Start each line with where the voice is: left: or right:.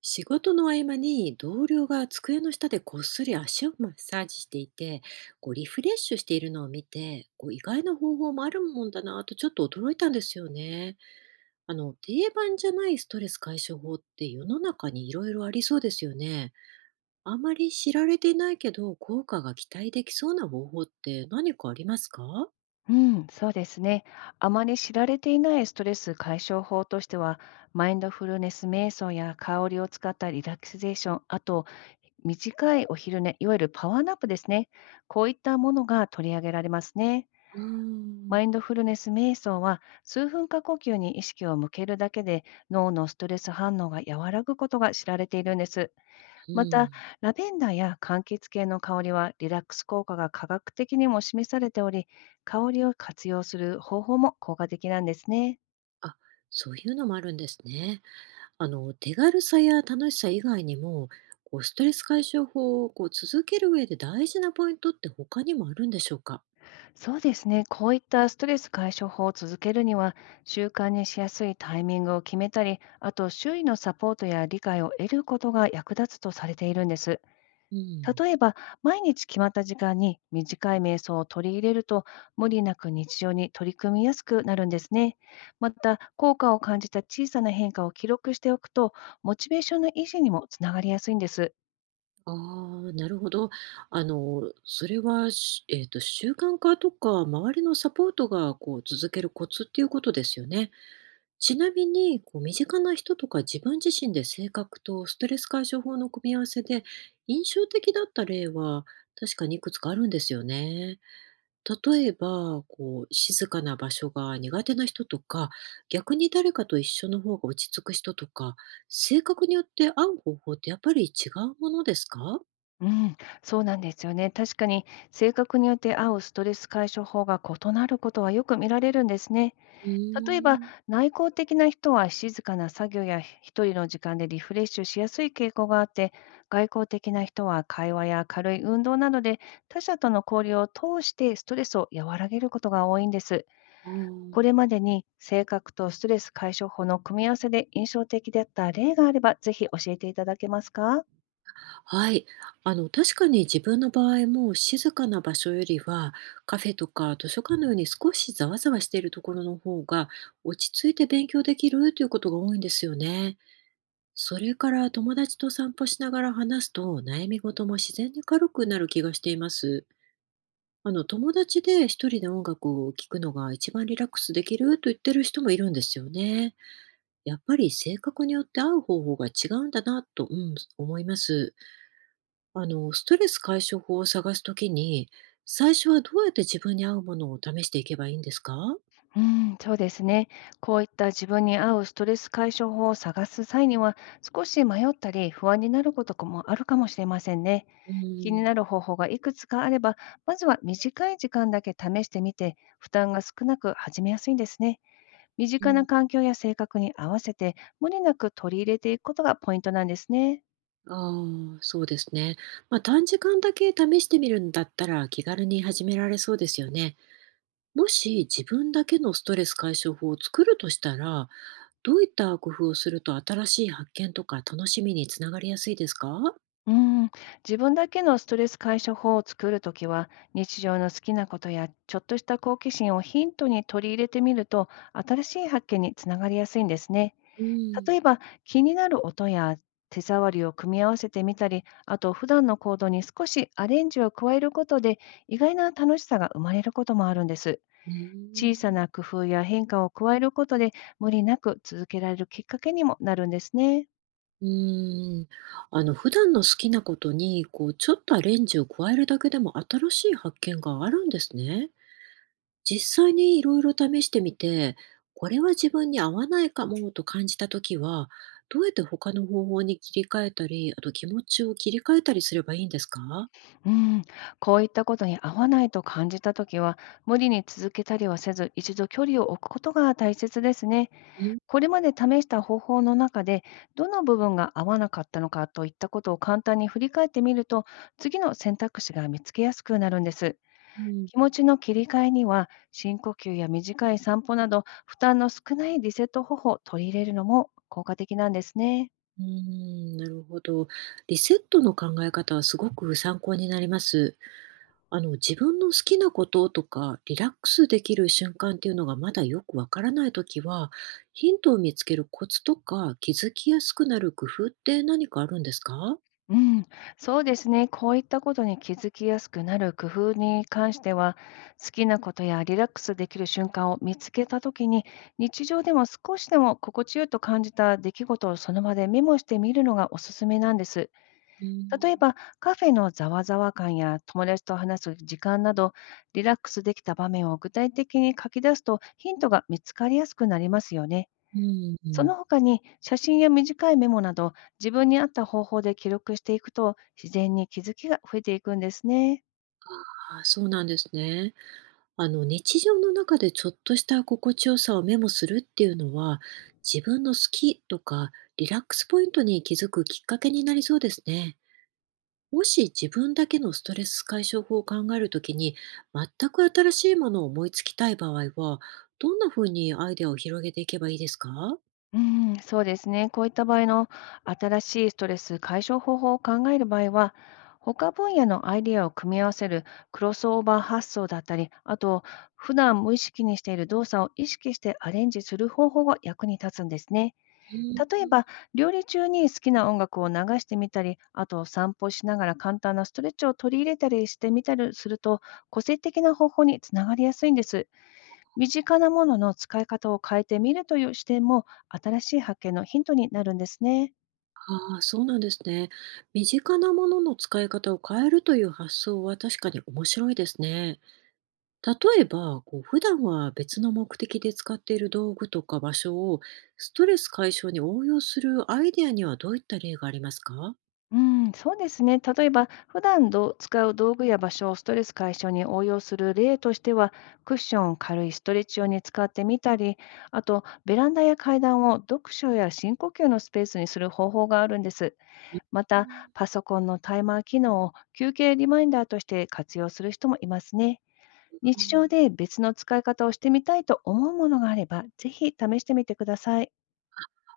right: 仕事の合間に同僚が机の下でこっそり足をマッサージしていて、こうリフレッシュしているのを見て、こう意外な方法もあるもんだなと、ちょっと驚いたんですよね。あの、定番じゃないストレス解消法って世の中にいろいろありそうですよね。あまり知られていないけど、効果が期待できそうな方法って何かありますか？
left: うん、そうですね。あまり知られていないストレス解消法としては、マインドフルネス瞑想や香りを使ったリラクゼーション、あと短いお昼寝、いわゆるパワーナップですね。こういったものが取り上げられますね。
right: うーん。
left: マインドフルネス瞑想は、数分間呼吸に意識を向けるだけで、脳のストレス反応が和らぐことが知られているんです。
right: う
left: また、
right: ん。
left: ラベンダーや柑橘系の香りはリラックス効果が科学的にも示されており、香りを活用する方法も効果的なんですね。
right: あ、そういうのもあるんですね。あの、手軽さや楽しさ以外にも、こうストレス解消法をこう続ける上で大事なポイントって他にもあるんでしょうか。
left: そうですね、こういったストレス解消法を続けるには、習慣にしやすいタイミングを決めたり、あと周囲のサポートや理解を得ることが役立つとされているんです。
right: うん。
left: 例えば、毎日決まった時間に短い瞑想を取り入れると、無理なく日常に取り組みやすくなるんですね。また、効果を感じた小さな変化を記録しておくと、モチベーションの維持にもつながりやすいんです。
right: ああ、なるほど。あの、それはし、えっと、習慣化とか、周りのサポートがこう続けるコツっていうことですよね。ちなみに、こう身近な人とか自分自身で、性格とストレス解消法の組み合わせで印象的だった例は確かにいくつかあるんですよね。例えば、こう、静かな場所が苦手な人とか、逆に誰かと一緒の方が落ち着く人とか、性格によって合う方法ってやっぱり違うものですか？
left: うん、そうなんですよね。確かに、性格によって合うストレス解消法が異なることはよく見られるんですね。
right: う
left: 例えば、
right: ーん。
left: 内向的な人は静かな作業や一人の時間でリフレッシュしやすい傾向があって、外向的な人は会話や軽い運動などで他者との交流を通してストレスを和らげることが多いんです。
right: あー。
left: これまでに性格とストレス解消法の組み合わせで印象的だった例があれば、ぜひ教えていただけますか？
right: はい。あの、確かに自分の場合も、静かな場所よりは、カフェとか図書館のように少しざわざわしているところの方が、落ち着いて勉強できるということが多いんですよね。それから、友達と散歩しながら話すと悩み事も自然に軽くなる気がしています。あの、友達で一人で音楽を聴くのが一番リラックスできると言ってる人もいるんですよね。やっぱり性格によって合う方法が違うんだなと、うん、思います。あのストレス解消法を探すときに、最初はどうやって自分に合うものを試していけばいいんですか？
left: うん、そうですね。こういった自分に合うストレス解消法を探す際には、少し迷ったり不安になることもあるかもしれませんね。
right: う
left: 気にな
right: ん。
left: る方法がいくつかあれば、まずは短い時間だけ試してみて、負担が少なく始めやすいんですね。身
right: う
left: 近
right: ん。
left: な環境や性格に合わせて、無理なく取り入れていくことがポイントなんですね。
right: ああ、そうですね。まあ、短時間だけ試してみるんだったら気軽に始められそうですよね。もし自分だけのストレス解消法を作るとしたら、どういった工夫をすると新しい発見とか楽しみにつながりやすいですか？
left: うん、自分だけのストレス解消法を作るときは、日常の好きなことやちょっとした好奇心をヒントに取り入れてみると、新しい発見につながりやすいんですね。
right: う
left: 例
right: ん。
left: えば、気になる音や手触りを組み合わせてみたり、あと普段の行動に少しアレンジを加えることで、意外な楽しさが生まれることもあるんです。
right: うー
left: 小さ
right: ん。
left: な工夫や変化を加えることで、無理なく続けられるきっかけにもなるんですね。
right: うーん。あの、普段の好きなことにこうちょっとアレンジを加えるだけでも新しい発見があるんですね。実際にいろいろ試してみて、これは自分に合わないかもと感じたときは、どうやって他の方法に切り替えたり、あと気持ちを切り替えたりすればいいんですか？
left: うん、こういったことに合わないと感じたときは、無理に続けたりはせず、一度距離を置くことが大切ですね。
right: うん。
left: これまで試した方法の中で、どの部分が合わなかったのかといったことを簡単に振り返ってみると、次の選択肢が見つけやすくなるんです。
right: うん。
left: 気持ちの切り替えには、深呼吸や短い散歩など、負担の少ないリセット方法を取り入れるのも効果的なんですね。
right: うーん、なるほど。リセットの考え方はすごく参考になります。あの、自分の好きなこととか、リラックスできる瞬間っていうのがまだよくわからないときは、ヒントを見つけるコツとか、気づきやすくなる工夫って何かあるんですか？
left: うん、そうですね。こういったことに気づきやすくなる工夫に関しては、好きなことやリラックスできる瞬間を見つけたときに、日常でも少しでも心地よいと感じた出来事をその場でメモしてみるのがおすすめなんです。
right: う
left: 例え
right: ん。
left: ば、カフェのざわざわ感や友達と話す時間など、リラックスできた場面を具体的に書き出すとヒントが見つかりやすくなりますよね。
right: うん、う
left: そ
right: ん。
left: の他に写真や短いメモなど、自分に合った方法で記録していくと、自然に気づきが増えていくんですね。
right: ああ、そうなんですね。あの、日常の中でちょっとした心地よさをメモするっていうのは、自分の好きとかリラックスポイントに気づくきっかけになりそうですね。もし自分だけのストレス解消法を考えるときに、全く新しいものを思いつきたい場合は、どんな風にアイデアを広げていけばいいですか？
left: うん、そうですね。こういった場合の新しいストレス解消方法を考える場合は、他分野のアイデアを組み合わせるクロスオーバー発想だったり、あと、普段無意識にしている動作を意識してアレンジする方法が役に立つんですね。
right: う
left: 例えば、
right: ん。
left: 料理中に好きな音楽を流してみたり、あと散歩しながら簡単なストレッチを取り入れたりしてみたりすると、個性的な方法につながりやすいんです。身近なものの使い方を変えてみるという視点も、新しい発見のヒントになるんですね。
right: ああ、そうなんですね。身近なものの使い方を変えるという発想は確かに面白いですね。例えば、こう普段は別の目的で使っている道具とか場所をストレス解消に応用するアイデアには、どういった例がありますか？
left: うん、そうですね。例えば、普段使う道具や場所をストレス解消に応用する例としては、クッションを軽いストレッチ用に使ってみたり、あと、ベランダや階段を読書や深呼吸のスペースにする方法があるんです。ま
right: う
left: た、
right: ん。
left: パソコンのタイマー機能を休憩リマインダーとして活用する人もいますね。日常で別の使い方をしてみたいと思うものがあれば、ぜひ試してみてください。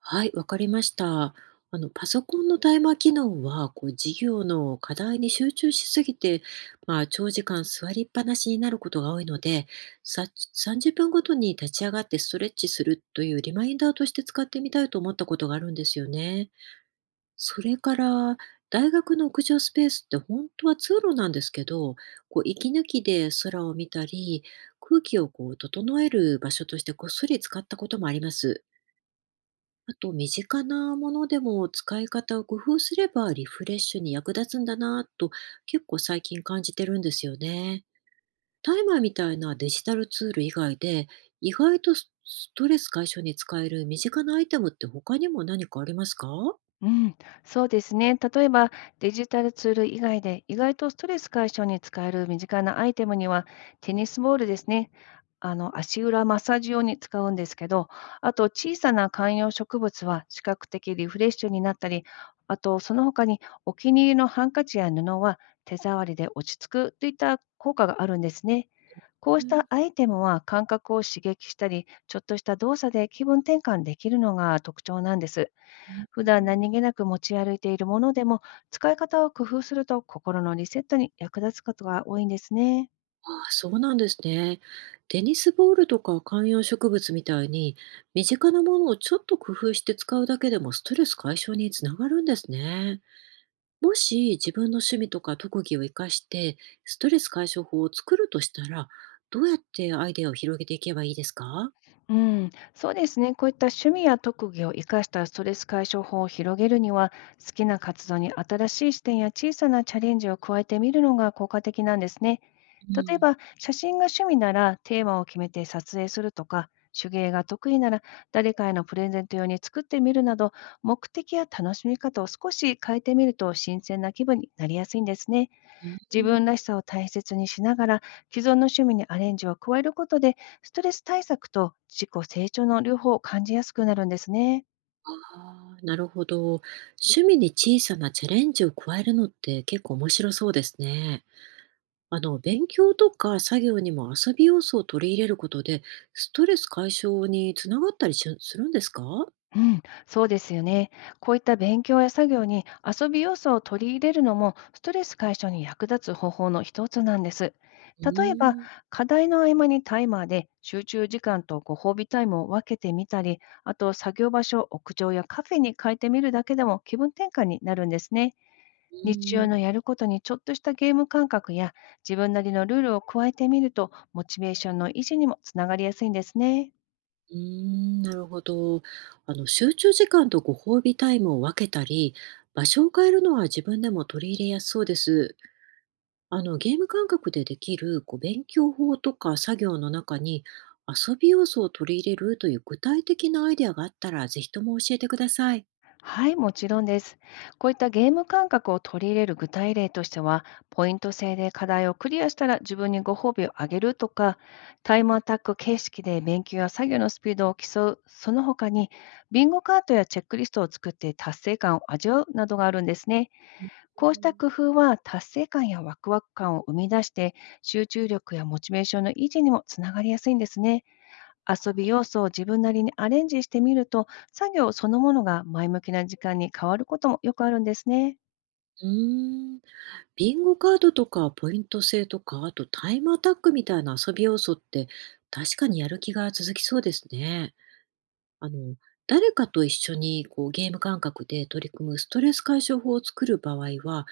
right: はい、わかりました。あの、パソコンのタイマー機能は、こう、授業の課題に集中しすぎて、まあ、長時間座りっぱなしになることが多いので、さ、30分ごとに立ち上がってストレッチするというリマインダーとして使ってみたいと思ったことがあるんですよね。それから、大学の屋上スペースって本当は通路なんですけど、こう息抜きで空を見たり、空気をこう整える場所としてこっそり使ったこともあります。あと、身近なものでも使い方を工夫すればリフレッシュに役立つんだなぁと、結構最近感じてるんですよね。タイマーみたいなデジタルツール以外で、意外とストレス解消に使える身近なアイテムって他にも何かありますか？
left: うん、そうですね。例えば、デジタルツール以外で、意外とストレス解消に使える身近なアイテムには、テニスボールですね。あの、足裏マッサージ用に使うんですけど、あと、小さな観葉植物は視覚的リフレッシュになったり、あと、その他にお気に入りのハンカチや布は手触りで落ち着くといった効果があるんですね。こう
right: う
left: し
right: ん。
left: たアイテムは感覚を刺激したり、ちょっとした動作で気分転換できるのが特徴なんです。
right: う
left: 普段何
right: ん。
left: 気なく持ち歩いているものでも、使い方を工夫すると心のリセットに役立つことが多いんですね。
right: ああ、そうなんですね。テニスボールとか観葉植物みたいに、身近なものをちょっと工夫して使うだけでもストレス解消につながるんですね。もし自分の趣味とか特技を活かして、ストレス解消法を作るとしたら、どうやってアイデアを広げていけばいいですか？
left: うん、そうですね。こういった趣味や特技を生かしたストレス解消法を広げるには、好きな活動に新しい視点や小さなチャレンジを加えてみるのが効果的なんですね。
right: う
left: 例え
right: ん。
left: ば、写真が趣味ならテーマを決めて撮影するとか、手芸が得意なら誰かへのプレゼント用に作ってみるなど、目的や楽しみ方を少し変えてみると新鮮な気分になりやすいんですね。
right: う
left: 自分
right: ん。
left: らしさを大切にしながら、既存の趣味にアレンジを加えることで、ストレス対策と自己成長の両方を感じやすくなるんですね。
right: ああ、なるほど。趣味に小さなチャレンジを加えるのって結構面白そうですね。あの、勉強とか作業にも遊び要素を取り入れることで、ストレス解消につながったりするんですか？
left: うん、そうですよね。こういった勉強や作業に遊び要素を取り入れるのもストレス解消に役立つ方法の一つなんです。
right: う
left: 例えば、
right: ーん。
left: 課題の合間にタイマーで集中時間とご褒美タイムを分けてみたり、あと作業場所を屋上やカフェに変えてみるだけでも気分転換になるんですね。
right: う
left: 日
right: ー
left: 常の
right: ん。
left: やることにちょっとしたゲーム感覚や自分なりのルールを加えてみると、モチベーションの維持にもつながりやすいんですね。
right: うーん、なるほど。あの、集中時間とご褒美タイムを分けたり、場所を変えるのは自分でも取り入れやすそうです。あの、ゲーム感覚でできるこう勉強法とか作業の中に遊び要素を取り入れるという具体的なアイデアがあったら、ぜひとも教えてください。
left: はい、もちろんです。こういったゲーム感覚を取り入れる具体例としては、ポイント制で課題をクリアしたら自分にご褒美をあげるとか、タイムアタック形式で勉強や作業のスピードを競う、その他に、ビンゴカートやチェックリストを作って達成感を味わうなどがあるんですね。
right: う
left: こうした
right: ん。
left: 工夫は達成感やワクワク感を生み出して、集中力やモチベーションの維持にもつながりやすいんですね。遊び要素を自分なりにアレンジしてみると、作業そのものが前向きな時間に変わることもよくあるんですね。
right: うーん。ビンゴカードとかポイント制とか、あとタイムアタックみたいな遊び要素って、確かにやる気が続きそうですね。あの、誰かと一緒にこうゲーム感覚で取り組むストレス解消法を作る場合は、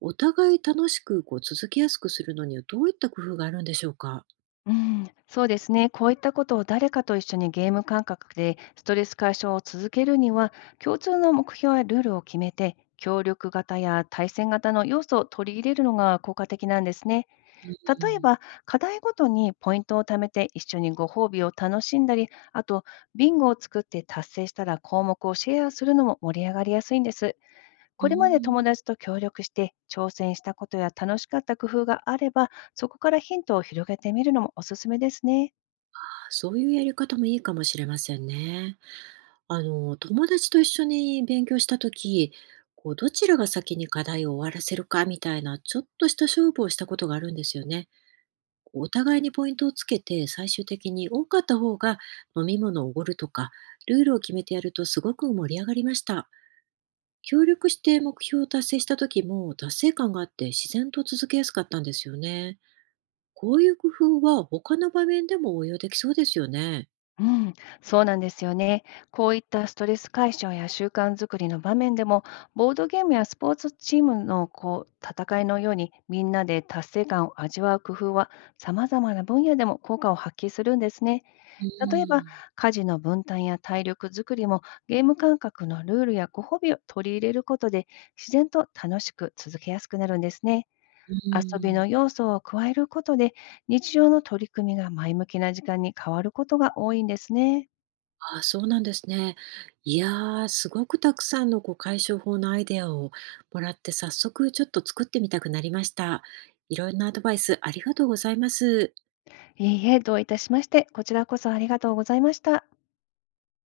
right: お互い楽しくこう続けやすくするのにはどういった工夫があるんでしょうか。
left: うん、そうですね。こういったことを誰かと一緒にゲーム感覚でストレス解消を続けるには、共通の目標やルールを決めて、協力型や対戦型の要素を取り入れるのが効果的なんですね。
right: う
left: 例え
right: ん。
left: ば、課題ごとにポイントを貯めて一緒にご褒美を楽しんだり、あと、ビンゴを作って達成したら項目をシェアするのも盛り上がりやすいんです。
right: うー
left: これまで友
right: ん。
left: 達と協力して挑戦したことや楽しかった工夫があれば、そこからヒントを広げてみるのもおすすめですね。
right: あ、そういうやり方もいいかもしれませんね。あの、友達と一緒に勉強したとき、こう、どちらが先に課題を終わらせるかみたいな、ちょっとした勝負をしたことがあるんですよね。こうお互いにポイントをつけて、最終的に多かった方が飲み物をおごるとか、ルールを決めてやるとすごく盛り上がりました。協力して目標を達成した時も達成感があって、自然と続けやすかったんですよね。こういう工夫は他の場面でも応用できそうですよね。
left: うん、そうなんですよね。こういったストレス解消や習慣づくりの場面でも、ボードゲームやスポーツチームのこう戦いのように、みんなで達成感を味わう工夫は、様々な分野でも効果を発揮するんですね。
right: う
left: 例えば、
right: ん。
left: 家事の分担や体力づくりも、ゲーム感覚のルールやご褒美を取り入れることで、自然と楽しく続けやすくなるんですね。
right: う
left: 遊びの
right: ん。
left: 要素を加えることで、日常の取り組みが前向きな時間に変わることが多いんですね。
right: ああ、そうなんですね。いやー、すごくたくさんのこう解消法のアイデアをもらって、早速ちょっと作ってみたくなりました。いろんなアドバイスありがとうございます。
left: いいえ、どういたしまして、こちらこそありがとうございました。